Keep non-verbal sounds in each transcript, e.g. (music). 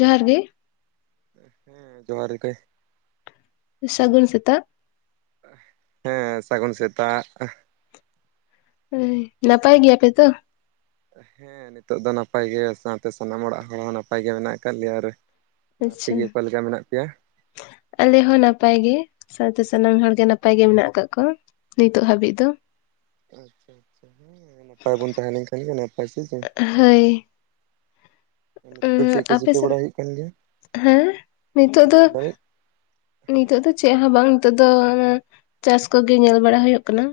ᱡᱚᱦᱟᱸᱨ ᱜᱮ ᱦᱮᱸ ᱡᱚᱦᱟᱸᱨ ᱜᱮ ᱥᱟᱹᱜᱩᱱ ᱥᱮᱛᱟᱜ ᱦᱮᱸ ᱥᱟᱹᱜᱩᱱ ᱥᱮᱛᱟᱜ ᱦᱟᱹᱭ ᱱᱟᱯᱟᱭ ᱜᱮᱭᱟ ᱯᱮ ᱛᱚ ᱦᱮᱸ ᱱᱤᱛᱚᱜ ᱫᱚ ᱱᱟᱯᱟᱭ ᱜᱮᱭᱟ ᱥᱟᱶᱛᱮ ᱥᱟᱱᱟᱢ ᱚᱲᱟᱜ ᱦᱚᱲ ᱦᱚᱸ ᱱᱟᱯᱟᱭ ᱜᱮ ᱢᱮᱱᱟᱜ ᱟᱠᱟᱜ ᱞᱮᱭᱟ ᱨᱮ ᱟᱪᱪᱷᱟ ᱟᱯᱮᱜᱮ ᱚᱠᱟ ᱞᱮᱠᱟ ᱢᱮᱱᱟᱜ ᱯᱮᱭᱟ ᱟᱞᱮ ᱦᱚᱸ ᱱᱟᱯᱟᱭᱜᱮ ᱥᱟᱶᱛᱮ ᱥᱟᱱᱟᱢ ᱦᱚᱲ ᱜᱮ ᱱᱟᱯᱟᱭ ᱜᱮ ᱢᱮᱱᱟᱜ ᱟᱠᱟᱜ ᱠᱚ ᱱᱤᱛᱚᱜ ᱦᱟᱹᱵᱤᱡ ᱫᱚ ᱟᱪᱪᱷᱟ ᱟᱪᱪᱷᱟ ᱦᱮᱸ ᱱᱟᱯᱟᱭ ᱵᱚᱱ ᱛᱟᱦᱮᱸ ᱞᱮᱱᱠᱷᱟᱱ ᱜᱮ ᱱᱟᱯᱟᱭ ᱥᱮ ᱪᱮ ᱮᱸ ᱟᱯᱮ ᱪᱤᱠᱟᱹ ᱥᱮᱫ ᱵᱟᱲᱟ ᱦᱩᱭᱩᱜ ᱠᱟᱱ ᱜᱮᱭᱟ ᱦᱮᱸ ᱱᱤᱛᱚᱜ ᱫᱚ ᱢᱮᱱ ᱫᱟᱲᱮᱭᱟᱜ ᱦᱮᱸ ᱱᱤᱛᱚᱜ ᱫᱚ ᱪᱮᱫ ᱦᱚᱸ ᱵᱟᱝ ᱱᱤᱛᱚᱜ ᱫᱚ ᱚᱱᱟ ᱪᱟᱥ ᱠᱚᱜᱮ ᱧᱮᱞ ᱵᱟᱲᱟ ᱦᱩᱭᱩᱜ ᱠᱟᱱᱟ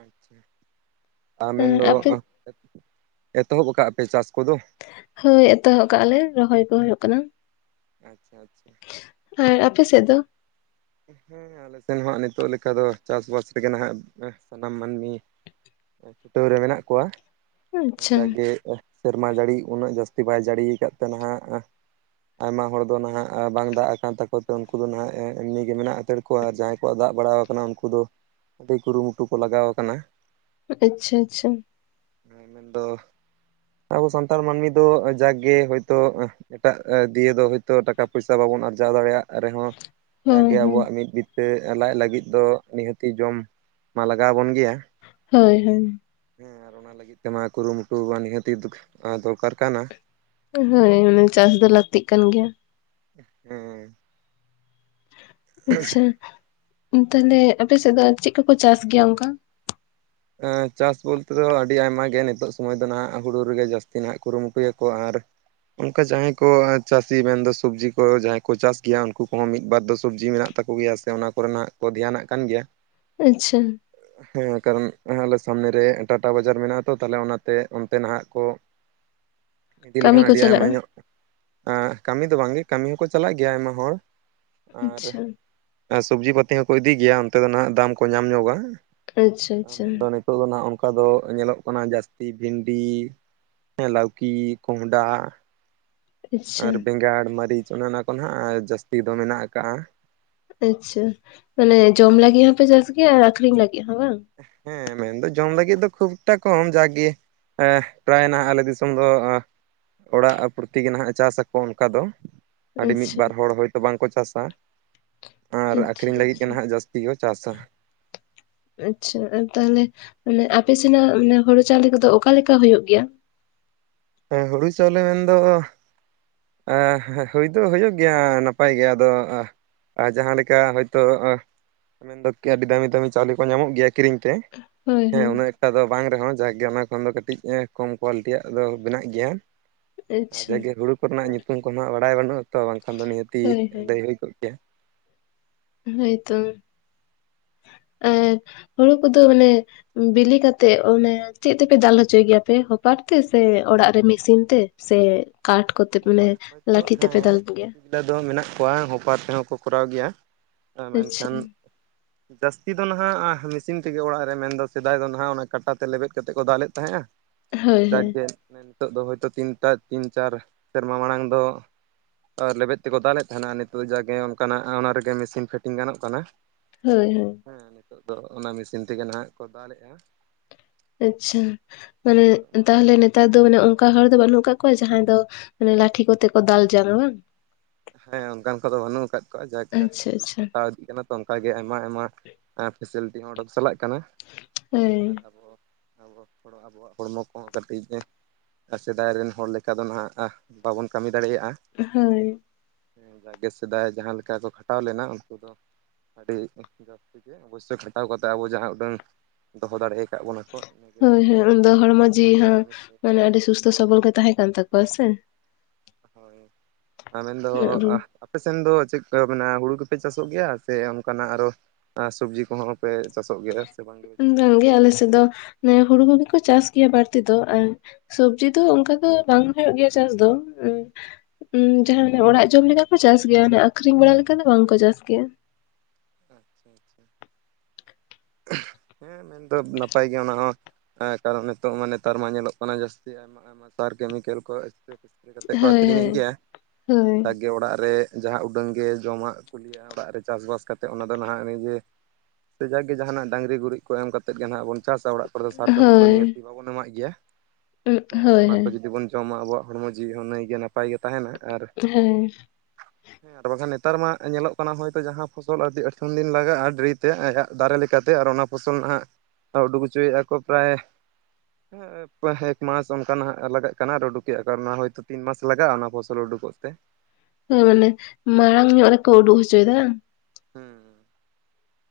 ᱟᱪᱪᱷᱟ ᱟᱯᱮ (unintelligible) ᱮᱛᱚᱦᱚᱵ ᱠᱟᱜᱯᱮ ᱪᱟᱥ ᱠᱚᱫᱚ? ᱦᱳᱭ ᱮᱛᱚᱦᱚᱵ ᱠᱟᱜᱞᱮ ᱨᱚᱦᱚᱭ ᱠᱚ ᱦᱩᱭᱩᱜ ᱠᱟᱱᱟ ᱾ ᱟᱪᱪᱷᱟ ᱟᱪᱪᱷᱟ ᱾ ᱟᱨ ᱟᱯᱮ ᱥᱮᱫ ᱫᱚ? ᱦᱮᱸ ᱟᱞᱮ ᱥᱮᱱ ᱦᱚᱸ ᱦᱟᱜ ᱱᱤᱛᱚᱜ ᱞᱮᱠᱟ ᱫᱚ ᱪᱟᱥᱵᱟᱥ ᱨᱮᱜᱮ ᱱᱟᱜ ᱥᱟᱱᱟᱢ ᱢᱟᱹᱱᱢᱤ ᱪᱷᱩᱴᱟᱹᱣ ᱨᱮ ᱢᱮᱱᱟᱜ ᱠᱚᱣᱟ ᱟᱪᱪᱷᱟ ᱡᱟᱜᱮ ᱾ ᱥᱮᱨᱢᱟ ᱡᱟᱹᱲᱤ ᱩᱱᱟᱹᱜ ᱡᱟᱹᱥᱛᱤ ᱵᱟᱭ ᱡᱟᱹᱲᱤᱭ ᱟᱠᱟᱫ ᱛᱮ ᱱᱟᱦᱟᱜ ᱟᱭᱢᱟ ᱦᱚᱲ ᱫᱚ ᱱᱷᱟᱦᱟᱜ ᱵᱟᱝ ᱫᱟᱜ ᱟᱠᱟᱱ ᱛᱟᱠᱚ ᱛᱮ ᱩᱱᱠᱩ ᱫᱚ ᱱᱷᱟᱦᱟᱜ ᱮᱢᱱᱤ ᱜᱮ ᱢᱮᱱᱟᱜ ᱦᱟᱛᱟᱲ ᱠᱚᱣᱟ ᱟᱨ ᱡᱟᱦᱟᱸᱭ ᱠᱚᱣᱟᱜ ᱫᱟᱜ ᱵᱟᱲᱟᱣ ᱟᱠᱟᱱᱟ ᱩᱱᱠᱩ ᱫᱚ ᱟᱹᱰᱤ ᱠᱩᱨᱩᱢᱩᱴᱩ ᱠᱚ ᱞᱟᱜᱟᱣ ᱟᱠᱟᱱᱟ ᱾ ᱟᱪᱪᱷᱟ ᱟᱪᱪᱷᱟ ᱾ ᱢᱮᱱᱫᱚ ᱟᱵᱚ ᱥᱟᱱᱛᱟᱲ ᱢᱟᱹᱱᱢᱤ ᱫᱚ ᱡᱟᱜ ᱜᱮ ᱦᱳᱭᱛᱳ ᱮᱴᱟᱜ ᱫᱤᱭᱮ ᱫᱚ ᱦᱳᱭᱛᱳ ᱴᱟᱠᱟ ᱯᱚᱭᱥᱟ ᱵᱟᱵᱚᱱ ᱟᱨᱡᱟᱣ ᱫᱟᱲᱮᱭᱟᱜ ᱨᱮᱦᱚᱸ ᱾ ᱦᱳᱭ ᱡᱟᱜᱮ ᱦᱳᱭ ᱟᱵᱚᱣᱟᱜ ᱢᱤᱫ ᱵᱤᱛᱟᱹ ᱞᱟᱡ ᱞᱟᱹᱜᱤᱫ ᱫᱚ ᱱᱤᱦᱟᱹᱛᱤ ᱡᱚᱢ ᱢᱟ ᱞᱟᱜᱟᱣ ᱟᱵᱚᱱ ᱜᱮᱭᱟ ᱾ ᱦᱳᱭ ᱦᱳᱭ ᱾ ᱦᱮᱸ ᱟᱨ ᱚᱱᱟ ᱞᱟᱹᱜᱤᱫ ᱛᱮᱢᱟ ᱠᱩᱨᱩᱢᱩᱴᱩ ᱢᱟ ᱱᱤᱦᱟᱹᱛᱤ ᱫᱩᱠ ᱫᱚᱨᱠᱟᱨ ᱠᱟᱱᱟ ᱾ ᱦᱳᱭ ᱚᱱᱟ ᱪᱟᱥ ᱫᱚ ᱞᱟᱹᱠᱛᱤᱜ ᱠᱟᱱ ᱜᱮᱭᱟ ᱾ ᱦᱮᱸ ᱾ ᱟᱪᱪᱷᱟ ᱛᱟᱦᱞᱮ ᱟᱯᱮᱥᱮᱫ ᱫᱚ ᱟᱨ ᱪᱮᱫ ᱠᱚᱠᱚ ᱪᱟᱥ ᱜᱮᱭᱟ ᱚᱱᱠᱟ? ᱪᱟᱥ ᱵᱚᱞᱛᱮ ᱫᱚ ᱟᱹᱰᱤ ᱟᱭᱢᱟ ᱜᱮ ᱱᱤᱛᱚᱜ ᱥᱚᱢᱚᱭ ᱫᱚ ᱱᱟᱦᱟᱸᱜ ᱦᱩᱲᱩ ᱨᱮᱜᱮ ᱡᱟᱹᱥᱛᱤ ᱱᱟᱦᱟᱸᱜ ᱠᱩᱨᱩᱢᱩᱴᱩ ᱭᱟᱠᱚ ᱾ ᱟᱨ ᱚᱱᱠᱟ ᱡᱟᱦᱟᱸᱭ ᱠᱚ ᱪᱟᱹᱥᱤ ᱢᱮᱱᱫᱚ ᱥᱚᱵᱽᱡᱤ ᱠᱚ ᱡᱟᱦᱟᱸᱭ ᱠᱚ ᱪᱟᱥ ᱜᱮᱭᱟ ᱩᱱᱠᱩ ᱠᱚᱦᱚᱸ ᱢᱤᱫ ᱵᱟᱨ ᱫᱚ ᱥᱚᱵᱽᱡᱤ ᱢᱮᱱᱟᱜ ᱛᱟᱠᱚ ᱜᱮᱭᱟ ᱥᱮ ᱚᱱᱟ ᱠᱚᱨᱮ ᱱᱟᱜ ᱠᱚ ᱫᱷᱮᱭᱟᱱᱟᱜ ᱠᱟᱱ ᱜᱮᱭᱟ ᱾ ᱟᱪᱪᱷᱟ ᱾ ᱦᱮᱸ ᱠᱟᱨᱚᱱ ᱾ ᱟᱞᱮ ᱥᱟᱢᱱᱮ ᱨᱮ ᱴᱟᱴᱟ ᱵᱟᱡᱟᱨ ᱢᱮᱱᱟᱜᱼᱟ ᱛᱚ, ᱛᱟᱦᱚᱞᱮ ᱚᱱᱟᱛᱮ ᱚᱱᱛᱮ ᱱᱷᱟᱦᱟᱜ ᱠᱚ ᱤᱫᱤ ᱠᱟᱹᱢᱤ ᱞᱮᱠᱷᱟᱱ ᱠᱚ ᱟᱹᱰᱤ ᱟᱭᱢᱟ ᱪᱟᱞᱟᱜᱼᱟ ᱧᱚᱜ ᱠᱟᱹᱢᱤ ᱫᱚ ᱵᱟᱝᱜᱮ ᱠᱟᱹᱢᱤ ᱦᱚᱸᱠᱚ ᱪᱟᱞᱟᱜ ᱜᱮᱭᱟ ᱟᱭᱢᱟ ᱦᱚᱲ ᱟᱪᱪᱷᱟ ᱾ ᱟᱨ ᱥᱚᱵᱡᱤ ᱯᱟᱹᱛᱤ ᱦᱚᱸᱠᱚ ᱤᱫᱤ ᱜᱮᱭᱟ ᱚᱱᱛᱮ ᱫᱚ ᱱᱷᱟᱸᱜ ᱫᱟᱢ ᱠᱚ ᱧᱟᱢ ᱧᱚᱜᱟ ᱾ ᱟᱪᱪᱷᱟ ᱾ ᱢᱮᱱᱫᱚ ᱱᱤᱛᱚᱜ ᱫᱚ ᱱᱷᱟᱸᱜ ᱚᱱᱠᱟ ᱫᱚ ᱧᱮᱞᱚᱜ ᱠᱟᱱᱟ ᱡᱟᱹᱥᱛᱤ ᱵᱷᱤᱱᱰᱤ ᱞᱟᱣᱠᱤ, ᱠᱚᱸᱦᱚᱸᱰᱟ ᱾ ᱟᱪᱪᱷᱟ ᱟᱨ ᱵᱮᱸᱜᱟᱲ, ᱢᱟᱹᱨᱤᱪ ᱚᱱᱮ ᱚᱱᱟ ᱠᱚ ᱱᱟᱦᱟᱸᱜ ᱡᱟᱹᱥᱛᱤ ᱫᱚ ᱢᱮᱱᱟᱜ ᱟᱠᱟᱜᱼᱟ ᱟᱪᱪᱷᱟ ᱢᱟᱱᱮ ᱡᱚᱢ ᱞᱟᱹᱜᱤᱫ ᱦᱚᱸᱯᱮ ᱪᱟᱥ ᱜᱮᱭᱟ ᱟᱨ ᱟᱠᱷᱨᱤᱧ ᱞᱟᱹᱜᱤᱜ ᱦᱚᱸ ᱵᱟᱝ? ᱦᱮᱸ ᱢᱮᱱᱫᱚ ᱡᱚᱢ ᱞᱟᱹᱜᱤᱫ ᱫᱚ ᱠᱷᱩᱵᱴᱟ ᱠᱚᱢ ᱡᱟᱠᱜᱮ ᱾ ᱯᱨᱟᱭ ᱱᱟᱦᱟᱜ ᱟᱞᱮ ᱫᱤᱥᱚᱢ ᱫᱚ ᱚᱲᱟᱜ ᱯᱨᱚᱛᱤ ᱜᱮ ᱱᱟᱦᱟᱜ ᱪᱟᱥ ᱟᱠᱚ ᱚᱱᱠᱟ ᱫᱚ ᱾ ᱟᱹᱰᱤ ᱢᱤᱫ ᱟᱪᱪᱷᱟ ᱵᱟᱨ ᱦᱚᱲ ᱦᱚᱭᱛᱳ ᱵᱟᱝᱠᱚ ᱪᱟᱥᱟ ᱟᱨ ᱟᱪᱪᱷᱟ ᱟᱹᱠᱷᱨᱤᱧ ᱞᱟᱹᱜᱤᱜ ᱜᱮ ᱟᱪᱪᱷᱟ ᱱᱟᱦᱟᱜ ᱡᱟᱹᱥ- ᱛᱤ ᱠᱚ ᱪᱟᱥᱟ ᱾ ᱟᱪᱪᱷᱟ ᱛᱟᱦᱚᱞᱮ ᱢᱟᱱᱮ ᱟᱯᱮ ᱥᱮᱱᱟᱜ ᱦᱩᱲᱩ ᱪᱟᱣᱞᱮ ᱠᱚᱫᱚ ᱚᱠᱟᱞᱮᱠᱟ ᱦᱩᱭᱩᱜ ᱜᱮᱭᱟ? ᱦᱮᱸ ᱦᱩᱲᱩ ᱪᱟᱣᱞᱮ ᱢᱮᱱ ᱫᱚ ᱦᱩᱭ ᱫᱚ ᱦᱩᱭᱩᱜ ᱜᱮᱭᱟ ᱱᱟᱯᱟᱭ ᱜᱮ ᱟᱫᱚ ᱟᱨ ᱡᱟᱦᱟᱸ ᱞᱮᱠᱟ ᱦᱚᱭᱛᱳ ᱢᱮᱱᱫᱚ ᱟᱹᱰᱤ ᱫᱟᱹᱢᱤ ᱫᱟᱹᱢᱤ ᱪᱟᱣᱞᱮ ᱠᱚ ᱧᱟᱢᱚᱜ ᱜᱮᱭᱟ ᱠᱤᱨᱤᱧ ᱛᱮ ᱦᱳᱭ ᱾ ᱦᱮᱸ ᱦᱳᱭ ᱩᱱᱟᱹᱜ ᱮᱠᱴᱟ ᱫᱚ ᱵᱟᱝ ᱨᱮᱦᱚᱸ ᱡᱟᱜ ᱜᱮ ᱚᱱᱟ ᱠᱷᱚᱱ ᱫᱚ ᱠᱟᱹᱴᱤᱡ ᱠᱚᱢ ᱠᱚᱣᱟᱞᱤᱴᱤᱭᱟᱜ ᱫᱚ ᱵᱮᱱᱟᱜ ᱜᱮᱭᱟ, ᱟᱪᱪᱷᱟ ᱡᱟᱜ ᱜᱮ ᱦᱩᱲᱩ ᱠᱚᱨᱮᱱᱟᱜ ᱧᱩᱛᱩᱢ ᱠᱚᱱ ᱦᱟᱸᱜ ᱵᱟᱲᱟᱭ ᱵᱟᱹᱱᱩᱜᱼᱟ ᱾ ᱛᱚ ᱵᱟᱝᱠᱷᱟᱱ ᱫᱚ ᱱᱤᱦᱟᱹᱛᱤ ᱦᱳᱭ ᱞᱟᱹᱭ ᱦᱩᱭ ᱠᱚᱜ ᱜᱮᱭᱟ ᱾ ᱦᱳᱭ ᱛᱚ ᱟᱨ ᱦᱩᱲᱩ ᱠᱚᱫᱚ ᱢᱟᱱᱮ ᱵᱤᱞᱤ ᱠᱟᱛᱮᱜ ᱚᱱᱮ ᱪᱮᱫ ᱛᱮᱯᱮ ᱫᱟᱞ ᱦᱚᱪᱚᱭ ᱜᱮᱭᱟ ᱯᱮ ᱦᱚᱯᱟᱨ ᱛᱮ ᱥᱮ ᱚᱲᱟᱜ ᱨᱮ ᱢᱮᱥᱤᱱ ᱛᱮ ᱥᱮ ᱠᱟᱴ ᱠᱚᱛᱮ ᱢᱟᱱᱮ ᱦᱳᱭᱛᱳ ᱞᱟᱴᱷᱤ ᱛᱮᱯᱮ ᱦᱮᱸ ᱫᱟᱞ ᱜᱮᱭᱟ? (unintelligible) ᱫᱚ ᱢᱮᱱᱟᱜ ᱠᱚᱣᱟ ᱦᱚᱯᱟᱨ ᱛᱮᱦᱚᱸ ᱠᱚ ᱠᱚᱨᱟᱣ ᱜᱮᱭᱟ ᱟᱪᱪᱷᱟ ᱢᱮᱱᱠᱷᱟᱱ, ᱡᱟᱹᱥᱛᱤ ᱫᱚ ᱱᱟᱦᱟᱜ ᱢᱮᱥᱤᱱ ᱛᱮᱜᱮ ᱚᱲᱟᱜ ᱨᱮ ᱢᱮᱱ ᱫᱚ ᱥᱮᱫᱟᱭ ᱫᱚ ᱱᱟᱦᱟᱜ ᱚᱱᱟ ᱠᱟᱴᱟ ᱛᱮ ᱞᱮᱵᱮᱫ ᱠᱟᱛᱮᱫ ᱠᱚ ᱫᱟᱞᱮᱫ ᱛᱟᱦᱮᱸᱜᱼᱟ ᱾ ᱟᱨ ᱦᱳᱭ ᱦᱳᱭ ᱡᱟᱠᱜᱮ ᱱᱤᱛᱚᱜ ᱫᱚ ᱦᱚᱭᱛᱳ ᱛᱤᱱᱴᱟ ᱛᱤᱱ ᱪᱟᱨ ᱥᱮᱨᱢᱟ ᱢᱟᱲᱟᱝ ᱫᱚ ᱟᱨ ᱞᱮᱵᱮᱫ ᱛᱮᱠᱚ ᱫᱟᱞᱮᱫ ᱛᱟᱦᱮᱱᱟ, ᱱᱤᱛᱚᱜ ᱡᱟᱜᱮ ᱚᱱᱠᱟᱱᱟᱜ ᱚᱱᱟ ᱨᱮᱜᱮ ᱢᱮᱥᱤᱱ ᱯᱷᱤᱴᱤᱝ ᱜᱟᱱᱚᱜ ᱠᱟᱱᱟ ᱾ ᱦᱳᱭ ᱦᱳᱭ ᱾ ᱦᱮᱸ, ᱱᱤᱛᱚᱜ ᱫᱚ ᱚᱱᱟ ᱢᱮᱥᱤᱱ ᱛᱮᱜᱮ ᱱᱟᱦᱜ ᱠᱚ ᱫᱟᱞᱮᱜᱼᱟ ᱾ ᱟᱪᱪᱷᱟ, ᱢᱟᱱᱮ ᱱᱤᱛᱚᱜ ᱢᱟ ᱛᱟᱦᱚᱞᱮ ᱱᱮ ᱛᱟᱨ ᱫᱚ ᱢᱟᱱᱮ ᱚᱱᱠᱟ ᱦᱚᱲ ᱫᱚ ᱵᱟᱹᱱᱩᱜ ᱟᱠᱟᱜ ᱠᱚᱣᱟ, ᱡᱟᱦᱟᱸᱭ ᱫᱚ ᱢᱟᱱᱮ ᱞᱟᱴᱷᱤ ᱠᱚᱛᱮ ᱠᱚ ᱫᱟᱞ ᱡᱚᱝᱟ ᱵᱟᱝ? ᱦᱮᱸ, ᱚᱱᱠᱟᱱ ᱠᱚᱫᱚ ᱵᱟᱹᱱᱩᱜ ᱟᱠᱟᱫ ᱠᱚᱣᱟ ᱡᱟᱠ ᱟᱪᱪᱷᱟ ᱡᱩᱜᱽ ᱟᱪᱪᱷᱟ ᱯᱟᱞᱴᱟᱣ ᱤᱫᱤᱜ ᱠᱟᱱᱟ ᱛᱚ ᱚᱱᱠᱟᱜᱮ ᱟᱭᱢᱟ ᱟᱭᱢᱟ ᱯᱷᱮᱥᱮᱞᱤᱴᱤ ᱦᱚᱸ ᱚᱰᱚᱠ ᱪᱟᱞᱟᱜ ᱠᱟᱱᱟ᱾ ᱦᱳᱭ ᱟᱨ ᱟᱵᱚ ᱟᱵᱚ ᱛᱷᱚᱲᱟ ᱟᱵᱚᱣᱟᱜ ᱦᱚᱲᱢᱚ ᱠᱚᱦᱚᱸ ᱠᱟᱹᱴᱤᱡ ᱮ ᱟᱨ ᱥᱮᱫᱟᱭ ᱨᱮᱱ ᱦᱚᱲ ᱞᱮᱠᱟ ᱫᱚ ᱱᱟᱦᱟᱸᱜ ᱵᱟᱵᱚᱱ ᱠᱟᱹᱢᱤ ᱫᱟᱲᱮᱭᱟᱜᱼᱟ ᱾ ᱦᱳᱭ ᱾ ᱮᱸ ᱡᱟᱠᱜᱮ ᱥᱮᱫᱟᱭ ᱡᱟᱦᱟᱸ ᱞᱮᱠᱟ ᱠᱚ ᱠᱷᱟᱴᱟᱣ ᱞᱮᱱᱟ, ᱩᱱᱠᱩ ᱫᱚ ᱟᱹᱰᱤ ᱡᱟᱹᱥᱛᱤ ᱜᱮ ᱚᱵᱚᱥᱥᱳᱭ ᱠᱷᱟᱴᱟᱣ ᱠᱟᱛᱮ ᱟᱵᱚ ᱡᱟᱦᱟᱸ ᱩᱰᱟᱹᱝ ᱫᱚᱦᱚ ᱫᱟᱲᱮ ᱠᱟᱫ ᱵᱚᱱᱟ, ᱠᱚ ᱤᱱᱟᱹᱜᱮ ᱦᱳᱭ ᱦᱳᱭ, ᱩᱱᱫᱚ ᱟᱹᱰᱤ ᱦᱚᱲᱢᱚ ᱱᱟᱯᱟᱭ ᱡᱤᱣᱤ ᱠᱚ ᱦᱚᱸ ᱠᱟᱹᱢᱤ ᱢᱟᱱᱮ ᱫᱟᱲᱮᱭᱟᱜᱼᱟ᱾ ᱟᱹᱰᱤ ᱥᱩᱥᱛᱷᱚ ᱥᱚᱵᱚᱞ ᱜᱮ ᱛᱟᱦᱮᱸ ᱠᱟᱱ ᱛᱟᱠᱚᱣᱟ ᱥᱮ? ᱦᱳᱭ ᱟᱨ ᱟᱵᱮᱱ ᱫᱚ ᱩᱱᱟᱹᱜ ᱨᱩᱣᱟᱹ ᱟᱯᱮ ᱥᱮᱱ ᱫᱚ ᱪᱮᱫ ᱠᱚ ᱢᱮᱱᱟ? ᱦᱩᱲᱩ ᱠᱚᱯᱮ ᱪᱟᱥᱚᱜ ᱜᱮᱭᱟ ᱥᱮ ᱚᱱᱠᱟᱱᱟᱜ ᱟᱨᱚ, ᱟᱨ ᱥᱚᱵᱽᱡᱤ ᱠᱚᱦᱚᱸ ᱯᱮ ᱪᱟᱥᱚᱜ ᱜᱮᱭᱟ? ᱵᱟᱝ ᱜᱮᱯᱮ ᱪᱟᱥᱚᱜᱼᱟ ᱵᱟᱝ ᱜᱮ ᱟᱞᱮ ᱥᱮᱫ ᱫᱚ ᱦᱩᱲᱩ ᱠᱚᱜᱮ ᱠᱚ ᱪᱟᱥ ᱜᱮᱭᱟ ᱵᱟᱹᱲᱛᱤ ᱫᱚ᱾ ᱟᱨ ᱥᱚᱵᱡᱤ ᱫᱚ ᱚᱱᱠᱟ ᱫᱚ ᱵᱟᱝ ᱦᱩᱭᱩᱜ ᱜᱮᱭᱟ ᱪᱟᱥ ᱫᱚ ᱾ᱩᱝ ᱩᱸ ᱡᱟᱦᱟᱸ ᱚᱲᱟᱜ ᱡᱚᱢ ᱞᱮᱠᱟ ᱠᱚ ᱪᱟᱥ ᱜᱮᱭᱟ, ᱟᱠᱷᱨᱤᱧ ᱵᱟᱲᱟ ᱞᱮᱠᱟ ᱫᱚ ᱵᱟᱝᱠᱚ ᱪᱟᱥ ᱜᱮᱭᱟ ᱾ ᱟᱪᱪᱷᱟ ᱟᱪᱪᱷᱟ ᱾ ᱦᱮᱸᱜ ᱦᱮᱸ, ᱢᱮᱱᱫᱚ ᱱᱟᱯᱟᱭ ᱜᱮᱭᱟ ᱚᱱᱟ ᱦᱚᱸ, ᱠᱟᱨᱚᱱ ᱱᱤᱛᱚᱜ ᱢᱟ ᱱᱮᱛᱟᱨ ᱢᱟ ᱧᱮᱞᱚᱜ ᱠᱟᱱᱟ ᱡᱟᱹᱥᱛᱤ ᱟᱭᱢᱟ ᱟᱭᱢᱟ ᱥᱟᱨ ᱠᱮᱢᱤᱠᱮᱞ ᱠᱚ ᱮᱥᱯᱨᱮ ᱯᱷᱮᱥᱯᱨᱮ ᱠᱟᱛᱮ ᱠᱚ ᱦᱳᱭ ᱟᱠᱷᱨᱤᱧᱮᱫ ᱜᱮᱭᱟ ᱦᱮ ᱛᱚ ᱦᱳᱭ ᱦᱳᱭ ᱡᱟᱠᱜᱮ ᱚᱲᱟᱜ ᱨᱮ ᱾ ᱡᱟᱦᱟᱸ ᱩᱰᱟᱹᱝᱜ ᱜᱮ ᱡᱚᱢᱟᱜ ᱠᱚ ᱠᱩᱞᱤᱭᱟ ᱚᱲᱟᱜ ᱨᱮ ᱪᱟᱥ ᱵᱟᱥ ᱠᱟ ᱛᱮ ᱚᱱᱟ ᱫᱚ ᱱᱟᱦᱜ ᱱᱤᱡᱮ ᱥᱮ ᱡᱟᱠᱜᱮ ᱡᱟᱦᱟᱱᱟᱜ ᱰᱟᱝᱨᱤ ᱜᱩᱨᱤᱡ ᱠᱚ ᱮᱢ ᱠᱟ ᱠᱟᱛᱮ ᱜᱮ ᱱᱟᱦᱜ ᱵᱚᱱ ᱪᱟᱥᱟ ᱚᱲᱟᱜ ᱠᱚᱨᱮ ᱫᱚ ᱥᱟᱨ ᱪᱟᱯᱟᱱ ᱫᱚ ᱦᱳᱭ ᱩᱱᱟᱹᱜ ᱵᱟᱵᱚᱱ ᱮᱢᱟᱜ ᱜᱮᱭᱟ ᱩᱸ ᱦᱮᱸ ᱟᱨ ᱦᱳᱭ ᱚᱱᱟ ᱦᱳᱭ ᱡᱩᱫᱤ ᱵᱚᱱ ᱡᱚᱢᱟ ᱟᱵᱚᱣᱟᱜ ᱦᱚᱲᱢᱚ ᱡᱤᱣᱤ ᱦᱚᱸ ᱱᱟᱹᱭᱜᱮ ᱱᱟᱯᱟᱭᱜᱮ ᱛᱟᱦᱮᱱᱟ ᱟᱨ ᱦᱮᱸ ᱾ ᱦᱮᱸ ᱟᱨ ᱵᱟᱝᱠᱷᱟᱱ ᱱᱮᱛᱟᱨ ᱢᱟ ᱧᱮᱞᱚᱜ ᱠᱟᱱᱟ ᱦᱳᱭᱛᱚ ᱡᱟᱦᱟᱸ ᱯᱷᱚᱥᱚᱞ ᱟᱹᱰᱤ ᱟᱛᱷᱥᱱ ᱫᱤᱱ ᱞᱟᱜᱟᱜᱼᱟ ᱰᱮᱨᱤ ᱛᱮ ᱟᱭᱟᱜ ᱫᱟᱨᱮ ᱞᱮᱠᱟᱛᱮ ᱟᱨ ᱚᱱᱟ ᱯᱷᱚᱥᱚᱞ ᱱᱟᱦᱟᱜ ᱩᱰᱩᱠ ᱦᱚᱪᱚᱭᱮᱫᱼᱟ ᱠᱚ ᱯᱨᱟᱭ ᱮᱠᱢᱟᱥ ᱚᱱᱠᱟ ᱱᱟᱜ ᱞᱟᱜᱟ ᱠᱟᱱᱟ ᱟᱨ ᱩᱰᱩᱠᱮᱜᱼᱟ ᱠᱚ ᱟᱨ ᱚᱱᱟ ᱦᱚᱭᱛᱳ ᱛᱤᱱ ᱢᱟᱥ ᱞᱟᱜᱟᱜᱼᱟ ᱚᱱᱟ ᱯᱷᱚᱥᱚᱞ ᱩᱰᱩᱠᱚᱜ ᱛᱮ ᱾ ᱦᱮᱸ ᱢᱟᱱᱮ ᱢᱟᱲᱟᱝ ᱧᱚᱜ ᱨᱮᱠᱚ ᱩᱰᱩ ᱦᱚᱪᱚᱭᱮᱫᱟ ᱾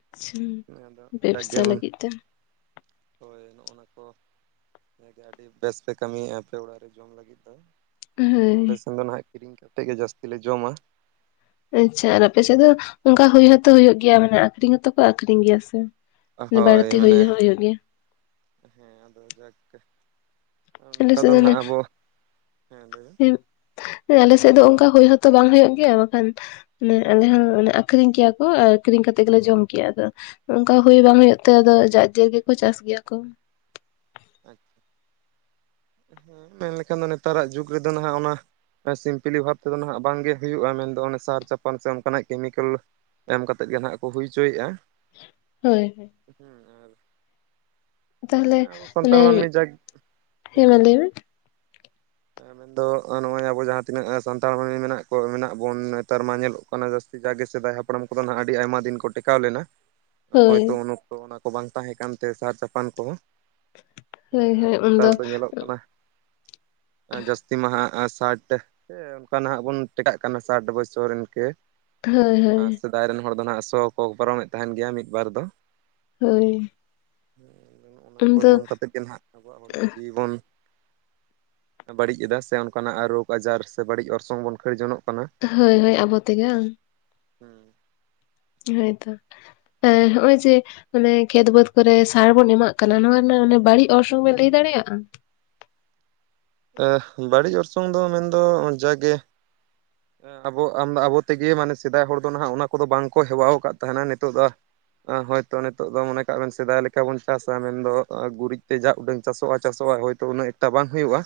ᱟᱪᱪᱷᱟ ᱟᱫᱚ ᱡᱟᱠᱜᱮ ᱵᱮᱵᱽᱥᱟ ᱩᱱ ᱞᱟᱹᱜᱤᱫ ᱛᱮ ᱦᱳᱭ, ᱱᱚᱜᱼᱚᱱᱟ ᱠᱚ ᱮ ᱟᱹᱰᱤ ᱵᱮᱥ ᱯᱮ ᱠᱟᱹᱢᱤᱭᱮᱫᱼᱟ ᱟᱯᱮ ᱚᱲᱟᱜ ᱨᱮ ᱡᱚᱢ ᱞᱟᱹᱜᱤᱫ ᱫᱚ ᱾ ᱦᱳᱭ ᱟᱞᱮ ᱥᱮᱱ ᱫᱚ ᱦᱟᱸᱜ ᱠᱤᱨᱤᱧ ᱠᱟᱛᱮ ᱜᱮ ᱡᱟᱹᱥᱛᱤ ᱞᱮ ᱡᱚᱢᱟ ᱾ ᱟᱪᱪᱷᱟ, ᱟᱨ ᱟᱯᱮ ᱥᱮᱫ ᱫᱚ ᱚᱱᱠᱟ ᱦᱩᱭ ᱦᱚᱸᱛᱚ ᱦᱩᱭᱩᱜ ᱜᱮᱭᱟ ᱢᱟᱱᱮ ᱟᱠᱷᱨᱤᱧ ᱦᱚᱸᱛᱚ ᱠᱚ ᱟᱠᱷᱨᱤᱧ ᱜᱮᱭᱟ ᱥᱮ? ᱢᱟᱱᱮ ᱦᱳᱭ ᱵᱟᱲᱛᱤ ᱦᱩᱭ ᱢᱟᱱᱮ ᱦᱚᱸ ᱦᱩᱭᱩᱜ ᱜᱮᱭᱟ ᱾ ᱦᱮᱸ, ᱟᱫᱚ ᱡᱟᱠᱜᱮ ᱟᱞᱮ ᱚᱱᱠᱟ ᱫᱚ ᱥᱮᱫ ᱦᱟᱸᱜ ᱚᱱᱮ ᱟᱵᱚ, ᱦᱮᱸ ᱞᱟᱹᱭᱵᱤᱱ ᱟᱞᱮ ᱥᱮᱫ ᱫᱚ ᱚᱱᱠᱟ ᱦᱩᱭ ᱦᱚᱸᱛᱚ ᱵᱟᱝ ᱦᱩᱭᱩᱜ ᱜᱮᱭᱟ ᱵᱟᱠᱷᱟᱱ, ᱢᱟᱱᱮ ᱟᱞᱮ ᱦᱚᱸᱮ ᱟᱠᱷᱨᱤᱧ ᱠᱮᱭᱟ ᱠᱚ ᱟᱠᱷᱨᱤᱧ ᱠᱟᱛᱮ ᱜᱮᱞᱮ ᱡᱚᱢ ᱠᱮᱭᱟ, ᱟᱫᱚ ᱚᱱᱠᱟ ᱦᱩᱭ ᱵᱟᱝ ᱦᱩᱭᱩᱜ ᱛᱮ ᱟᱫᱚ ᱡᱟᱠᱜᱮ ᱨᱮ ᱜᱮᱠᱚ ᱪᱟᱥ ᱜᱮᱭᱟ ᱠᱚ ᱾ ᱟᱪᱪᱷᱟ ᱾ ᱦᱮᱸ, ᱢᱮᱱᱞᱮᱠᱷᱟᱱ ᱫᱚ ᱱᱮᱛᱟᱨ ᱟᱜ ᱡᱩᱜᱽ ᱨᱮᱫᱚ ᱱᱟᱦᱜ ᱚᱱᱟ ᱥᱤᱢᱯᱤᱞᱤ ᱦᱚᱨ ᱛᱮᱫᱚ ᱱᱟᱦᱜ ᱵᱟᱝᱜᱮ ᱦᱩᱭᱩᱜᱼᱟ ᱢᱮᱱᱫᱚ ᱚᱱᱮ ᱥᱟᱨ ᱪᱟᱯᱟᱱ ᱥᱮ ᱚᱱᱠᱟ ᱱᱟᱜ ᱠᱮᱢᱤᱠᱮᱞ ᱮᱢ ᱠᱟᱛᱮ ᱜᱮ ᱱᱟᱸᱜ ᱠᱚ ᱦᱩᱭ ᱦᱚᱪᱚᱭᱮᱫᱼᱟ ᱾ ᱦᱳᱭ ᱦᱳᱭ ᱾ ᱦᱮᱸ ᱾ ᱛᱟᱦᱚᱞᱮ ᱦᱮᱸ, ᱟᱵᱚ ᱢᱟᱱᱮ ᱥᱟᱱᱛᱟᱲ ᱢᱟᱹᱱᱢᱤ ᱡᱟᱠ ᱦᱮᱸ ᱞᱟᱹᱭ ᱢᱮ ᱢᱮᱱ ᱾ ᱟᱫᱚ ᱱᱚᱜᱼᱚᱭ ᱟᱵᱚ ᱡᱟᱦᱟᱸ ᱛᱤᱱᱟᱹᱜ ᱥᱟᱱᱛᱟᱲ ᱦᱚᱭ ᱢᱮᱱᱟᱜ ᱠᱚ ᱢᱮᱱᱟᱜ ᱵᱚᱱ ᱱᱮᱛᱟᱨ ᱢᱟ ᱧᱮᱞᱚᱜ ᱠᱟᱱᱟ ᱡᱟᱹᱥᱛᱤ ᱡᱟᱜᱮ ᱥᱮᱫᱟᱭ ᱦᱟᱯᱲᱟᱢ ᱠᱚᱫᱚ ᱱᱟᱦᱟᱸᱜ ᱟᱹᱰᱤ ᱟᱭᱢᱟ ᱫᱤᱱ ᱠᱚ ᱴᱮᱠᱟᱣ ᱞᱮᱱᱟ ᱦᱳᱭ ᱦᱳᱭᱛᱳ ᱩᱱ ᱚᱠᱛᱚ ᱚᱱᱟ ᱠᱚ ᱵᱟᱝ ᱛᱟᱦᱮᱸ ᱠᱟᱱᱛᱮ ᱥᱟᱨ ᱪᱟᱯᱟᱱ ᱠᱚ ᱦᱚᱸ ᱦᱮᱸ ᱦᱳᱭ ᱟᱨ ᱦᱳᱭ ᱩᱱᱫᱚ ᱱᱮᱛᱟᱨ ᱫᱚ ᱧᱮᱞᱚᱜ ᱠᱟᱱᱟ ᱡᱟᱹᱥᱛᱤ ᱢᱟᱦᱟ ᱼᱼ ᱱᱟᱜᱟ ᱥᱟᱴ ᱚᱱᱠᱟ ᱱᱟᱦᱟᱜ ᱵᱚᱱ ᱴᱮᱠᱟᱜ ᱠᱟᱱᱟ ᱥᱟᱴ ᱵᱚᱪᱷᱚᱨ ᱤᱱᱠᱟᱹ ᱦᱳᱭ ᱟᱨ ᱦᱳᱭ ᱥᱮᱫᱟᱭ ᱨᱮᱱ ᱦᱚᱲ ᱫᱚ ᱱᱟᱦᱟᱜ ᱥᱚ ᱠᱚ ᱯᱟᱨᱚᱢᱮᱫ ᱛᱟᱦᱮᱱ ᱜᱮᱭᱟ ᱢᱤᱫ ᱵᱟᱨ ᱫᱚ ᱦᱳᱭ ᱚᱱᱟ ᱠᱚ ᱩᱱᱫᱚ ᱡᱚᱢ ᱠᱟᱛᱮᱫ ᱜᱮ ᱱᱟᱦᱟᱸᱜ ᱟᱵᱚᱣᱟᱜ ᱦᱚᱲᱢᱚ ᱡᱤᱣᱤ ᱵᱚᱱ ᱵᱟᱹᱲᱤᱡ ᱮᱫᱟ ᱥᱮ ᱚᱱᱠᱟᱱᱟᱜ ᱨᱳᱜᱽ ᱟᱡᱟᱨ ᱥᱮ ᱵᱟᱹᱲᱤᱡ ᱚᱨᱥᱚᱝ ᱵᱚᱱ ᱠᱷᱟᱹᱲ ᱡᱚᱱᱚᱜ ᱠᱟᱱᱟ ᱦᱳᱭ ᱦᱳᱭ ᱟᱵᱚ ᱛᱮᱜᱮ ᱟᱝ ᱦᱩᱸ ᱦᱭᱛᱚ ᱟᱨ ᱦᱳᱚᱭ ᱡᱮ ᱢᱟᱱᱮ ᱠᱷᱮᱛ ᱵᱟᱹᱫᱽ ᱠᱚᱨᱮ ᱥᱟᱨ ᱵᱚᱱ ᱮᱢᱟᱜ ᱠᱟᱱᱟ ᱱᱚᱣᱟ ᱨᱮᱱᱟᱜ ᱵᱟᱹᱲᱤᱡ ᱚᱨᱥᱚᱝ ᱵᱮᱱ ᱞᱟᱹᱭ ᱫᱟᱲᱮᱭᱟᱜᱼᱟ ᱮ ᱵᱟᱹᱲᱤᱡ ᱚᱨᱥᱚᱝ ᱫᱚ ᱢᱮᱱᱫᱚ ᱡᱟᱜᱮ ᱟᱵᱚ ᱟᱢ ᱟᱵᱚ ᱛᱮᱜᱮ ᱢᱟᱱᱮ ᱥᱮᱫᱟᱭ ᱦᱚᱲ ᱫᱚ ᱱᱟᱦᱟᱜ ᱚᱱᱟ ᱠᱚᱫᱚ ᱵᱟᱝᱠᱚ ᱦᱮᱣᱟ ᱟᱠᱟᱫ ᱛᱟᱦᱮᱱᱟ ᱱᱤᱛᱚᱜ ᱫᱚ ᱦᱳᱭᱛᱚ ᱱᱤᱛᱚᱜ ᱫᱚ ᱢᱚᱱᱮ ᱠᱟᱜ ᱵᱮᱱ ᱥᱮᱫᱟᱭ ᱞᱮᱠᱟ ᱵᱚᱱ ᱪᱟᱥᱟ ᱢᱮᱱᱫᱚ ᱜᱩᱨᱤᱡ ᱛᱮ ᱡᱟᱜ ᱩᱰᱟᱹᱝ ᱪᱟᱥᱚᱜᱼᱟ ᱪᱟᱥᱼᱟ ᱦᱭᱛ ᱛᱚ ᱩᱱᱟᱹᱜ ᱮᱠᱴᱟ ᱵᱟᱝ ᱦᱩᱭᱩᱜᱼᱟ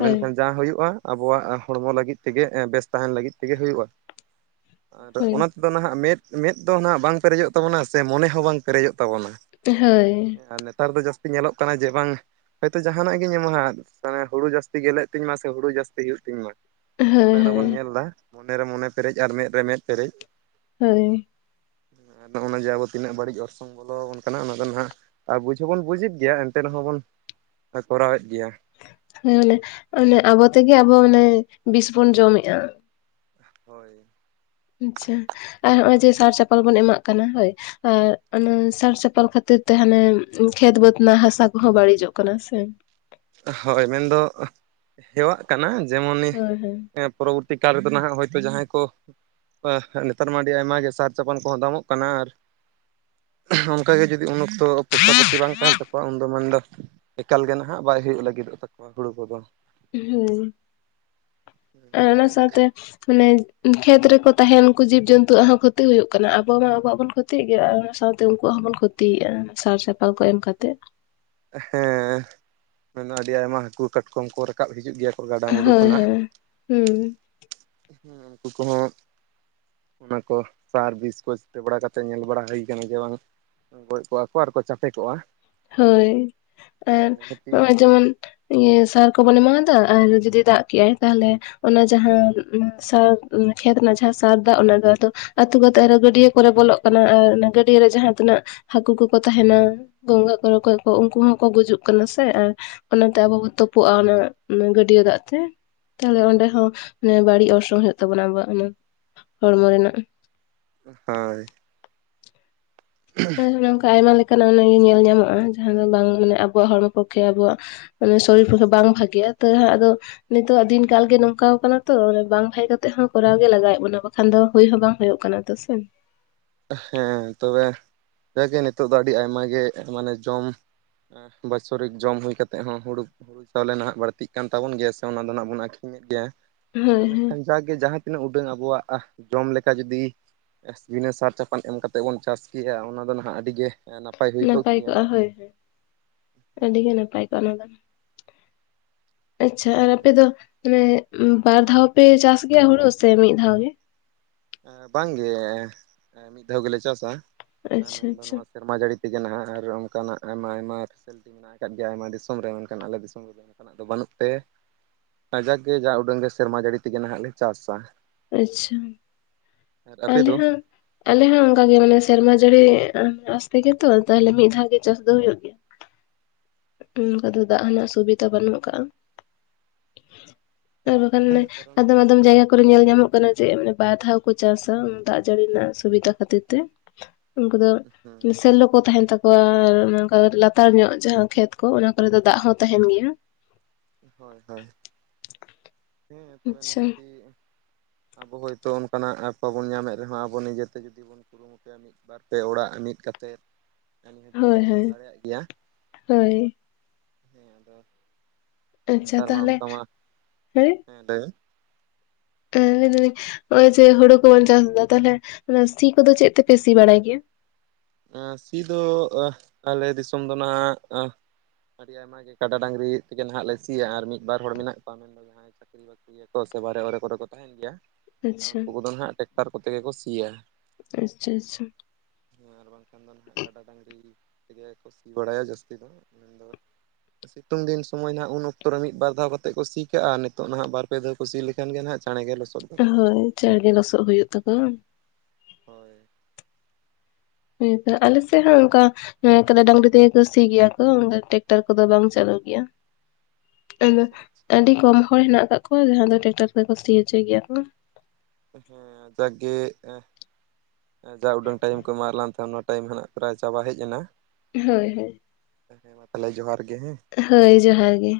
ᱦᱳᱭ ᱢᱮᱱᱠᱷᱟᱱ ᱡᱟᱦᱟᱸ ᱦᱩᱭᱩᱜᱼᱟ ᱟᱵᱚᱣᱟᱜ ᱦᱚᱲᱢᱚ ᱞᱟᱹᱜᱤᱫ ᱛᱮᱜᱮ ᱵᱮᱥ ᱛᱟᱦᱮᱱ ᱞᱟᱹᱜᱤᱫ ᱛᱮᱜᱮ ᱦᱩᱭᱩᱜᱼᱟ ᱟᱨ ᱦᱳᱭ ᱚᱱᱟ ᱛᱮᱫᱚ ᱱᱟᱦᱟᱜ ᱢᱮᱫ ᱢᱮᱫ ᱫᱚ ᱱᱟᱦᱜ ᱵᱟᱝ ᱯᱮᱨᱮᱡᱚᱜ ᱛᱟᱵᱚᱱᱟ ᱥᱮ ᱢᱚᱱᱮ ᱦᱚᱸ ᱵᱟᱝ ᱯᱮᱨᱮᱡᱚᱜ ᱛᱟᱵᱚᱱᱟ ᱦᱳᱭ ᱟᱨ ᱱᱮᱛᱟᱨ ᱫᱚ ᱡᱟᱹᱥᱛᱤ ᱧᱮᱞᱚᱜ ᱠᱟᱱᱟ ᱡᱮ ᱵᱟᱝ ᱦᱳᱭᱛᱳ ᱡᱟᱦᱟᱱᱟᱜ ᱜᱤᱧ ᱮᱢᱚᱜᱢᱟᱫ ᱢᱟᱱᱮ ᱦᱩᱲᱩ ᱡᱟᱹᱥᱛᱤ ᱜᱮᱞᱮᱫ ᱛᱤᱧ ᱢᱟ ᱥᱮ ᱦᱩᱲᱩ ᱡᱟᱹᱥᱛᱤ ᱦᱩᱭᱩᱜ ᱛᱤᱧ ᱢᱟ ᱦᱳᱭ ᱚᱱᱮ ᱚᱱᱟ ᱦᱳᱭ ᱵᱚᱱ ᱧᱮᱞᱫᱟ ᱢᱚᱱᱮ ᱨᱮ ᱢᱚᱱᱮ ᱯᱮᱨᱮᱡ ᱟᱨ ᱢᱮᱸᱫ ᱨᱮ ᱢᱮᱸᱫ ᱯᱮᱨᱮᱡ ᱦᱳᱭ ᱱᱚᱜᱼᱚᱭ ᱡᱮ ᱟᱵᱚ ᱛᱤᱱᱟᱹᱜ ᱵᱟᱹᱲᱤᱡ ᱚᱨᱥᱚᱝ ᱵᱚᱞᱚ ᱟᱵᱚᱱ ᱠᱟᱱᱟ ᱚᱱᱟ ᱫᱚ ᱱᱟᱦᱟᱜ ᱟᱨ ᱵᱩᱡᱽ ᱦᱚᱸᱵᱚᱱ ᱵᱩᱡᱮᱫ ᱜᱮᱭᱟ ᱮᱱᱛᱮ ᱨᱮᱦᱚᱸᱵᱚᱱ ᱠᱚᱨᱟᱣᱮᱫ ᱜᱮᱭᱟ ᱦᱮᱸ ᱢᱟᱱᱮ ᱚᱱᱮ ᱟᱵᱚ ᱛᱮᱜᱮ ᱟᱵᱚ ᱢᱚᱱᱮ ᱵᱤᱥ ᱵᱚᱱ ᱡᱚᱢᱮᱫᱼᱟ ᱦᱳᱭ ᱟᱪᱪᱷᱟ ᱟᱨ ᱱᱚᱜ ᱚᱭ ᱡᱮ ᱥᱟᱨ ᱪᱟᱯᱟᱞ ᱵᱚᱱ ᱮᱢᱟᱜ ᱠᱟᱱᱟ ᱦᱳᱭ ᱟᱨ ᱚᱱᱟ ᱥᱟᱨᱥᱪᱟᱯᱟᱞ ᱠᱷᱟᱹᱛᱤᱨ ᱛᱮ ᱦᱟᱱᱮ ᱠᱷᱮᱛ ᱵᱟᱹᱫᱽ ᱨᱮᱱᱟᱜ ᱦᱟᱥᱟ ᱠᱚᱦᱚᱸ ᱵᱟᱹᱲᱤᱡᱚᱜ ᱠᱟᱱᱟ ᱥᱮ ᱦᱳᱭ ᱢᱮᱱᱫᱚ ᱦᱮᱣᱟᱜ ᱠᱟᱱᱟ ᱡᱮᱢᱚᱱᱤ ᱦᱳᱭ ᱦᱳᱭ ᱮ ᱯᱚᱨᱚᱵᱚᱨᱛᱤ ᱠᱟᱞ ᱨᱮᱫᱚ ᱱᱟᱜ ᱦᱭᱛᱳ ᱡᱟᱦᱟᱸᱭ ᱠᱚ ᱦᱳᱭ ᱱᱮᱛᱟᱨ ᱢᱟ ᱟᱹᱰᱤ ᱟᱭᱢᱟ ᱜᱮ ᱥᱟᱨ ᱪᱟᱯᱟᱱ ᱠᱚᱦᱚᱸ ᱫᱟᱢᱚᱜ ᱠᱟᱱᱟ ᱟᱨ (unintelligible) ᱚᱱᱠᱟᱜᱮ ᱡᱩᱫᱤ ᱩᱱ ᱚᱠᱛᱚ ᱯᱚᱭᱥᱟᱼ ᱯᱟᱹᱛᱤ ᱵᱟᱝ ᱛᱟᱦᱮᱱ ᱛᱟᱠᱚᱣᱟ ᱩᱱᱫᱚ ᱢᱮᱱᱫᱟ ᱮᱠᱟᱞ ᱜᱮ ᱱᱟᱦᱟᱜ ᱵᱟᱭ ᱦᱩᱭᱩᱜ ᱞᱟᱹᱜᱤᱫᱚᱜ ᱛᱟᱠᱚᱣᱟ ᱦᱩᱲᱩ ᱠᱚᱫᱚ ᱦᱩᱸ ᱟᱨ ᱚᱱᱟ ᱥᱟᱶᱛᱮ ᱢᱟᱱᱮ ᱠᱷᱮᱛ ᱨᱮᱠᱚ ᱛᱟᱦᱮᱱ ᱩᱱᱠᱩ ᱡᱤᱵ ᱡᱚᱱᱛᱩᱣᱟᱜ ᱦᱮᱹ ᱠᱷᱚᱛᱤ ᱦᱩᱭᱩᱜ ᱠᱟᱱᱟ ᱟᱵᱚ ᱢᱟ ᱟᱵᱚᱣᱟᱜ ᱵᱚᱱ ᱠᱷᱚᱛᱤᱜ ᱜᱮᱭᱟ ᱚᱱᱟ ᱥᱟᱶᱛᱮ ᱩᱱᱠᱩᱣᱟᱜ ᱦᱚᱸᱵᱚᱱ ᱠᱷᱚᱛᱤ ᱛᱤᱭᱮᱜᱼᱟ ᱥᱟᱨ ᱪᱟᱯᱟ ᱠᱚ ᱮᱢ ᱠᱟᱛᱮᱜ ᱦᱮᱸ ᱢᱮᱱ ᱟᱹᱰᱤ ᱟᱭᱢᱟ ᱦᱟᱹᱠᱩ ᱠᱟᱴᱠᱚᱢ ᱠᱚᱨᱮ ᱨᱟᱠᱟᱵ ᱦᱤᱡᱜ ᱜᱮᱭᱟ ᱠᱚ ᱜᱟ ᱦᱳᱭ ᱦᱳᱭ ᱦᱩᱸ ᱦᱩᱸ ᱩᱱᱠᱩ ᱠᱚᱦᱚᱸ ᱚᱱᱟ ᱠᱚ ᱥᱟᱨᱵᱤᱥ ᱠᱚ (unintelligible) ᱥᱮᱴ ᱵᱟᱲᱟ ᱠᱟᱛᱮ ᱧᱮᱞ ᱵᱟᱲᱟ ᱦᱩᱭ ᱟᱠᱟᱱᱟ ᱜᱮᱭᱟ ᱵᱟᱝ ᱜᱚᱡ ᱠᱚᱜ-ᱟ ᱠᱚ ᱟᱨ ᱠᱚ ᱪᱟᱯᱮ ᱠᱚᱜ-ᱟ ᱦᱳᱭ ᱟᱨ ᱮ ᱱᱚᱜ-ᱚᱭ ᱡᱮᱢᱚᱱ ᱤᱭᱟᱹ ᱥᱟᱨ ᱠᱚᱵᱚᱱ ᱮᱢᱟᱫᱟ ᱟᱨ ᱡᱩᱫᱤ ᱫᱟᱜ ᱠᱮᱜ-ᱟᱭ ᱛᱟᱦᱚᱞᱮ ᱚᱱᱟ ᱡᱟᱦᱟᱸ ᱥᱟᱨ ᱠᱷᱮᱛ ᱨᱮᱱᱟᱜ ᱡᱟᱦᱟᱸ ᱥᱟᱨ ᱫᱟᱜ ᱚᱱᱟ ᱫᱚ ᱟᱫᱚ ᱟᱹᱛᱩ ᱠᱟᱛᱮᱜ ᱟᱨᱚ ᱜᱟᱹᱰᱭᱟᱹ ᱠᱚᱨᱮ ᱵᱚᱞᱚᱜ ᱠᱟᱱᱟ ᱟᱨ ᱚᱱᱟ ᱜᱟᱹᱰᱭᱟᱹ ᱨᱮ ᱡᱟᱦᱟᱸ ᱛᱤᱱᱟᱹᱜ ᱦᱟᱹᱠᱩ ᱠᱚᱠᱚ ᱛᱟᱦᱮᱱᱟ ᱜᱚᱸᱝᱜᱷᱟ ᱠᱚ ᱨᱚᱠᱚᱡ ᱠᱚ ᱩᱱᱠᱩ ᱦᱚᱸᱠᱚ ᱜᱩᱡᱩᱜ ᱠᱟᱱᱟ ᱥᱮ ᱟᱨ ᱚᱱᱟ ᱛᱮ ᱟᱵᱚ ᱵᱚ ᱛᱩᱯᱩᱜ-ᱟ ᱚᱱᱟ ᱜᱟᱹᱰᱭᱟᱹ ᱫᱟᱜ ᱛᱮ᱾ ᱛᱟᱦᱚᱞᱮ ᱚᱸᱰᱮ ᱦᱚᱸ ᱵᱟᱹᱲᱤᱡ ᱚᱨᱥᱚᱝ ᱦᱩᱭᱩᱜ ᱛᱟᱵᱚᱱᱟ ᱟᱵᱚᱣᱟᱜ ᱦᱚᱲᱢᱚ ᱨᱮᱱᱟᱜ᱾ ᱦᱳᱭ᱾ ᱟᱨ ᱚᱱᱮ ᱚᱱᱠᱟ ᱟᱭᱢᱟ ᱞᱮᱠᱟᱱᱟᱜ ᱧᱮᱞ ᱧᱟᱢᱚᱜ-ᱟ, ᱡᱟᱦᱟᱸ ᱫᱚ ᱵᱟᱝ ᱢᱟᱱᱮ ᱟᱵᱚᱣᱟᱜ ᱦᱚᱲᱢᱚ ᱯᱚᱠᱠᱷᱮ ᱟᱵᱚᱣᱟᱜ ᱢᱟᱱᱮ ᱥᱚᱨᱤᱨ ᱯᱚᱠᱠᱷᱮ ᱵᱟᱝ ᱵᱷᱟᱜᱮᱜ-ᱟ, ᱛᱟᱹᱦᱟᱜ ᱟᱫᱚ ᱱᱤᱛᱳᱜ-ᱟᱜ ᱫᱤᱱ ᱠᱟᱞᱜᱮ ᱱᱚᱝᱠᱟᱣ ᱠᱟᱱᱟ ᱛᱚ ᱵᱟᱝ ᱵᱷᱟᱜᱮ ᱠᱟᱛᱮᱜ ᱦᱚᱸ ᱠᱚᱨᱟᱣ ᱜᱮ ᱞᱟᱜᱟᱣᱮᱫ ᱵᱚᱱᱟ᱾ ᱵᱟᱠᱷᱟᱱ ᱫᱚ ᱦᱩᱭ ᱦᱚᱸ ᱵᱟᱝ ᱦᱩᱭᱩᱜ ᱠᱟᱱᱟ ᱛᱮ ᱥᱮ᱾ ᱦᱮᱸ ᱛᱚᱵᱮ ᱡᱟᱜᱮ ᱱᱤᱛᱚᱜ ᱫᱚ ᱟᱹᱰᱤ ᱟᱭᱢᱟᱜᱮ ᱢᱟᱱᱮ ᱡᱚᱢ ᱵᱟᱪᱷᱚᱨᱤᱠ ᱡᱚᱢ ᱦᱩᱭ ᱠᱟᱛᱮᱫ ᱦᱚᱸ ᱦᱩᱲᱩ ᱦᱩᱲᱩ ᱪᱟᱣᱞᱮ ᱱᱟᱦᱟᱜ ᱵᱟᱹᱲᱛᱤᱜ ᱠᱟᱱ ᱛᱟᱵᱚᱱ ᱜᱮᱭᱟ ᱥᱮ ᱚᱱᱟ ᱫᱚ ᱱᱟᱦᱟᱜ ᱵᱚᱱ ᱟᱹᱠᱷᱨᱤᱧ ᱮᱫ ᱜᱮᱭᱟ᱾ ᱦᱳᱭ ᱦᱳᱭ ᱢᱮᱱᱠᱷᱟᱱ ᱡᱟᱜᱮ ᱡᱟᱦᱟᱸ ᱛᱤᱱᱟᱹᱜ ᱩᱰᱟᱹᱝ ᱟᱵᱚᱣᱟᱜ ᱡᱚᱢ ᱞᱮᱠᱟ ᱡᱩᱫᱤ ᱵᱤᱱᱟᱹ ᱥᱟᱨ ᱪᱟᱯᱟᱱ ᱮᱢ ᱠᱟᱛᱮᱫ ᱵᱚᱱ ᱪᱟᱥ ᱠᱮᱭᱟ ᱚᱱᱟ ᱫᱚ ᱱᱟᱦᱟᱜ ᱟᱹᱰᱤᱜᱮ ᱱᱟᱯᱟᱭ ᱦᱩᱭ ᱠᱚᱜ ᱱᱟᱯᱟᱭ ᱠᱮᱭᱟ ᱠᱚᱜ-ᱟ ᱦᱳᱭ ᱦᱳᱭ ᱟᱹᱰᱤ ᱦᱮᱸ ᱜᱮ ᱱᱟᱯᱟᱭ ᱠᱚᱜ-ᱟ ᱚᱱᱟ ᱫᱚ᱾ ᱟᱪᱪᱷᱟ ᱟᱨ ᱦᱮᱸ ᱟᱯᱮ ᱫᱚ ᱟᱫᱚ ᱢᱟᱱᱮ ᱵᱟᱨ ᱫᱷᱟᱣ ᱯᱮ ᱪᱟᱥ ᱜᱮᱭᱟ ᱦᱩᱲᱩ ᱥᱮ ᱢᱤᱫ ᱫᱷᱟᱣ ᱜᱮ? ᱵᱟᱝᱜᱮ ᱢᱤᱫ ᱫᱷᱟᱣ ᱜᱮᱞᱮ ᱪᱟᱥᱟ ᱟᱪᱪᱷᱟ ᱢᱮᱱᱫᱚ ᱟᱪᱪᱷᱟ ᱱᱚᱣᱟ ᱥᱮᱨᱢᱟ ᱡᱟᱹᱲᱤ ᱛᱮᱜᱮ ᱱᱟᱦᱟᱜ ᱟᱨ ᱚᱱᱠᱟᱱᱟᱜ ᱟᱭᱢᱟ ᱟᱭᱢᱟ ᱯᱷᱮᱥᱮᱞᱤᱴᱤ ᱢᱮᱱᱟᱜ ᱟᱠᱟᱫ ᱜᱮᱭᱟ ᱟᱭᱢᱟ ᱫᱤᱥᱚᱢ ᱨᱮ ᱢᱮᱱᱠᱷᱟᱱ ᱟᱞᱮ ᱫᱤᱥᱚᱢ ᱨᱮᱫᱚ ᱚᱱᱠᱟᱱᱟᱜ ᱫᱚ ᱵᱟᱹᱱᱩᱜ ᱛᱮ ᱠᱟᱡᱟᱜ ᱜᱮ ᱡᱟ ᱩᱰᱟᱹᱝ ᱜᱮ ᱥᱮᱨᱢᱟ ᱡᱟᱹᱲᱤ ᱛᱮᱜᱮ ᱱᱟᱦᱟᱜ ᱞᱮ ᱪᱟᱥᱟ᱾ ᱟᱪᱪᱷᱟ ᱟᱨ ᱟᱯᱮ ᱟᱞᱮ ᱫᱚ ᱦᱚᱸ᱾ ᱟᱞᱮ ᱦᱚᱸ ᱚᱱᱠᱟᱜᱮ ᱢᱟᱱᱮ ᱥᱮᱨᱢᱟ ᱡᱟᱹᱲᱤ ᱟᱸᱥᱛᱮᱜᱮ ᱛᱚ ᱛᱟᱦᱞᱮ ᱢᱤᱫ ᱫᱷᱟᱣ ᱜᱮ ᱪᱟᱥ ᱫᱚ ᱦᱩᱭᱩᱜ ᱜᱮᱭᱟ᱾ ᱚᱱᱠᱟ ᱫᱚ ᱫᱟᱜ ᱟᱪᱪᱷᱟ ᱨᱮᱱᱟᱜ ᱟᱪᱪᱷᱟ ᱥᱩᱵᱤᱫᱷᱟ ᱵᱟᱹᱱᱩᱜ ᱠᱟᱜ-ᱟ᱾ ᱟᱨ ᱵᱟᱠᱷᱟᱱ ᱞᱮ ᱦᱮᱸ ᱠᱟᱨᱚᱱ ᱟᱫᱚᱢ ᱟᱫᱚᱢ ᱡᱟᱭᱜᱟ ᱠᱚᱨᱮ ᱧᱮᱞ ᱧᱟᱢᱚᱜ ᱠᱟᱱᱟ ᱡᱮ ᱢᱟᱱᱮ ᱵᱟᱨ ᱫᱷᱟᱣ ᱠᱚ ᱪᱟᱥᱟ ᱫᱟᱜ ᱡᱟᱹᱲᱤ ᱨᱮᱱᱟᱜ ᱥᱩᱵᱤᱫᱟ ᱠᱷᱟᱹᱛᱤᱨ ᱛᱮ᱾ ᱩᱱᱠᱩ ᱫᱚ ᱦᱮᱸ ᱥᱮᱞᱞᱳ ᱠᱚ ᱛᱟᱦᱮᱱ ᱛᱟᱠᱚᱣᱟ ᱟᱨ ᱚᱱᱮ ᱚᱱᱠᱟ ᱞᱟᱛᱟᱨ ᱧᱚᱜ ᱡᱟᱦᱟᱸ ᱠᱷᱮᱛ ᱠᱚ ᱚᱱᱟ ᱠᱚᱨᱮ ᱫᱚ ᱫᱟᱜ ᱦᱚᱸ ᱛᱟᱦᱮᱱ ᱜᱮᱭᱟ᱾ ᱦᱳᱭ ᱦᱳᱭ ᱦᱮᱸ ᱛᱚᱵᱮ ᱟᱪᱪᱷᱟ ᱱᱤᱦᱟᱹᱛᱤ ᱟᱵᱚ ᱦᱚᱭᱛᱳ ᱚᱱᱠᱟ ᱱᱟᱜ ᱵᱟᱵᱚᱱ ᱧᱟᱢᱮᱫ ᱨᱮᱦᱚᱸ ᱟᱵᱚ ᱱᱤᱡᱮᱛᱮ ᱡᱩᱫᱤ ᱵᱚᱱ ᱠᱩᱨᱩᱢᱩᱴᱩ ᱯᱮ, ᱢᱤᱫ, ᱵᱟᱨ, ᱯᱮ ᱚᱲᱟᱜ ᱢᱤᱫ ᱠᱟᱛᱮᱫ ᱱᱤᱦᱟᱹᱛᱤ ᱚᱱᱟ ᱦᱳᱭ ᱦᱳᱭ ᱦᱚᱸᱵᱚᱱ ᱫᱟᱲᱮᱭᱟᱜ ᱜᱮᱭᱟ ᱦᱳᱭ ᱦᱮᱸ ᱟᱫᱚ ᱟᱨ ᱟᱪᱪᱷᱟ ᱱᱮᱛᱟᱨ ᱢᱟ ᱛᱟᱦᱚᱞᱮ ᱚᱱᱠᱟ ᱢᱟ ᱦᱮᱸ ᱞᱟᱹᱭ ᱢᱮ᱾ ᱦᱮᱸ ᱢᱮᱱᱫᱟᱞᱤᱧ ᱦᱚᱜ-ᱚᱭ ᱡᱮ ᱦᱳᱲᱳ ᱠᱚᱵᱚᱱ ᱪᱟᱥ ᱫᱟ ᱛᱟᱦᱞᱮ ᱚᱱᱟ ᱥᱤ ᱠᱚᱫᱚ ᱪᱮᱫ ᱛᱮᱯᱮ ᱥᱤ ᱵᱟᱲᱟᱭ ᱜᱮᱭᱟ? ᱥᱤ ᱫᱚ ᱟᱞᱮ ᱫᱤᱥᱚᱢ ᱫᱚ ᱱᱟᱜ ᱟᱹᱰᱤ ᱟᱭᱢᱟ ᱜᱮ ᱠᱟᱰᱟ ᱰᱟᱝᱨᱤ ᱛᱮᱜᱮ ᱱᱟᱦᱟᱜ ᱞᱮ ᱥᱤᱭᱟ᱾ ᱟᱨ ᱢᱤᱫ ᱵᱟᱨ ᱦᱚᱲ ᱢᱮᱱᱟᱜ ᱠᱚᱣᱟ ᱢᱮᱱᱫᱚ ᱡᱟᱦᱟᱸᱭ ᱪᱟᱠᱨᱤ ᱵᱟᱹᱠᱨᱤᱭᱟ ᱠᱚ ᱥᱮ ᱵᱟᱨᱮ ᱚᱨᱮ ᱠᱚᱨᱮ ᱠᱚ ᱛᱟᱦᱮᱱ ᱜᱮᱭᱟ ᱟᱪᱪᱷᱟ ᱩᱱᱠᱩ ᱠᱚᱫᱚ ᱱᱟᱦᱟᱜ ᱴᱮᱠᱴᱟᱨ ᱠᱚᱛᱮ ᱜᱮ ᱠᱚ ᱥᱤᱭᱟ᱾ ᱟᱪᱪᱷᱟ ᱟᱪᱪᱷᱟ᱾ ᱟᱨ ᱵᱟᱝᱠᱷᱟᱱ ᱫᱚ ᱱᱟᱦᱟᱜ ᱠᱟᱰᱟ ᱰᱟᱹᱝᱨᱤ ᱛᱮᱜᱮ ᱠᱚ ᱥᱤ ᱵᱟᱲᱟᱭᱟ ᱡᱟᱹᱥᱛᱤ ᱫᱚ ᱢᱮᱱᱫᱚ ᱥᱤᱛᱩᱝ ᱫᱤᱱ ᱥᱚᱢᱚᱭ ᱱᱟᱦᱟᱜ ᱩᱱ ᱚᱠᱛᱚ ᱨᱮ ᱢᱤᱫ ᱵᱟᱨ ᱫᱷᱟᱣ ᱠᱟᱛᱮᱫ ᱠᱚ ᱥᱤ ᱠᱟᱜ-ᱟ᱾ ᱱᱤᱛᱚᱜ ᱱᱟᱦᱟᱜ ᱵᱟᱨ ᱯᱮ ᱫᱷᱟᱣ ᱠᱚ ᱥᱤ ᱞᱮᱠᱷᱟᱱ ᱜᱮ ᱦᱟᱜ ᱪᱟᱬᱮ ᱜᱮ ᱞᱚᱥᱚᱫᱚᱜ-ᱟ᱾ ᱦᱳᱭ ᱪᱟᱬᱜᱮ ᱞᱚᱥᱚᱜ ᱦᱩᱭᱩᱜ ᱛᱟᱠᱚᱣᱟ᱾ ᱦᱳᱭ᱾ ᱦᱮᱸᱛᱚ ᱟᱞᱮ ᱥᱮᱫ ᱦᱚᱸ ᱚᱱᱠᱟ ᱦᱮᱸ ᱛᱚᱵᱮ ᱰᱟᱝᱨᱤ ᱛᱮᱜᱮ ᱥᱤ ᱜᱮᱭᱟ ᱠᱚ ᱴᱮᱠᱴᱟᱨ ᱠᱚᱫᱚ ᱵᱟᱝ ᱪᱟᱹᱞᱩᱜ ᱜᱮᱭᱟ᱾ ᱟᱫᱚ ᱟᱪᱪᱷᱟ ᱟᱪᱪᱷᱟ ᱟᱹᱰᱤ ᱠᱚᱢ ᱦᱚᱲ ᱦᱮᱱᱟᱜ ᱠᱟᱜ ᱠᱚᱣᱟ ᱡᱟᱦᱟᱸ ᱫᱚ ᱴᱮᱠᱴᱟᱨ ᱛᱮᱠᱚ ᱥᱤ ᱦᱚᱪᱚᱭ ᱜᱮᱭᱟ ᱠᱚ᱾ ᱦᱮᱸ ᱡᱟᱜᱜᱮ ᱡᱟ ᱩᱰᱟᱹᱝ ᱴᱟᱭᱤᱢ ᱠᱚ ᱮᱢᱟᱜ ᱞᱟᱝ ᱛᱟᱦᱮ ᱚᱱᱟ ᱴᱟᱭᱤᱢ ᱦᱟᱜ ᱯᱨᱟᱭ ᱪᱟᱵᱟ ᱦᱮᱡ ᱮᱱᱟ ᱦᱳᱭ ᱦᱳᱭ᱾ ᱦᱮᱸ ᱢᱟ ᱛᱟᱦᱚᱞᱮ ᱡᱚᱦᱟᱸᱨ ᱜᱮ ᱦᱮᱸ᱾ ᱦᱳᱭ ᱡᱚᱦᱟᱸᱨ ᱜᱮ᱾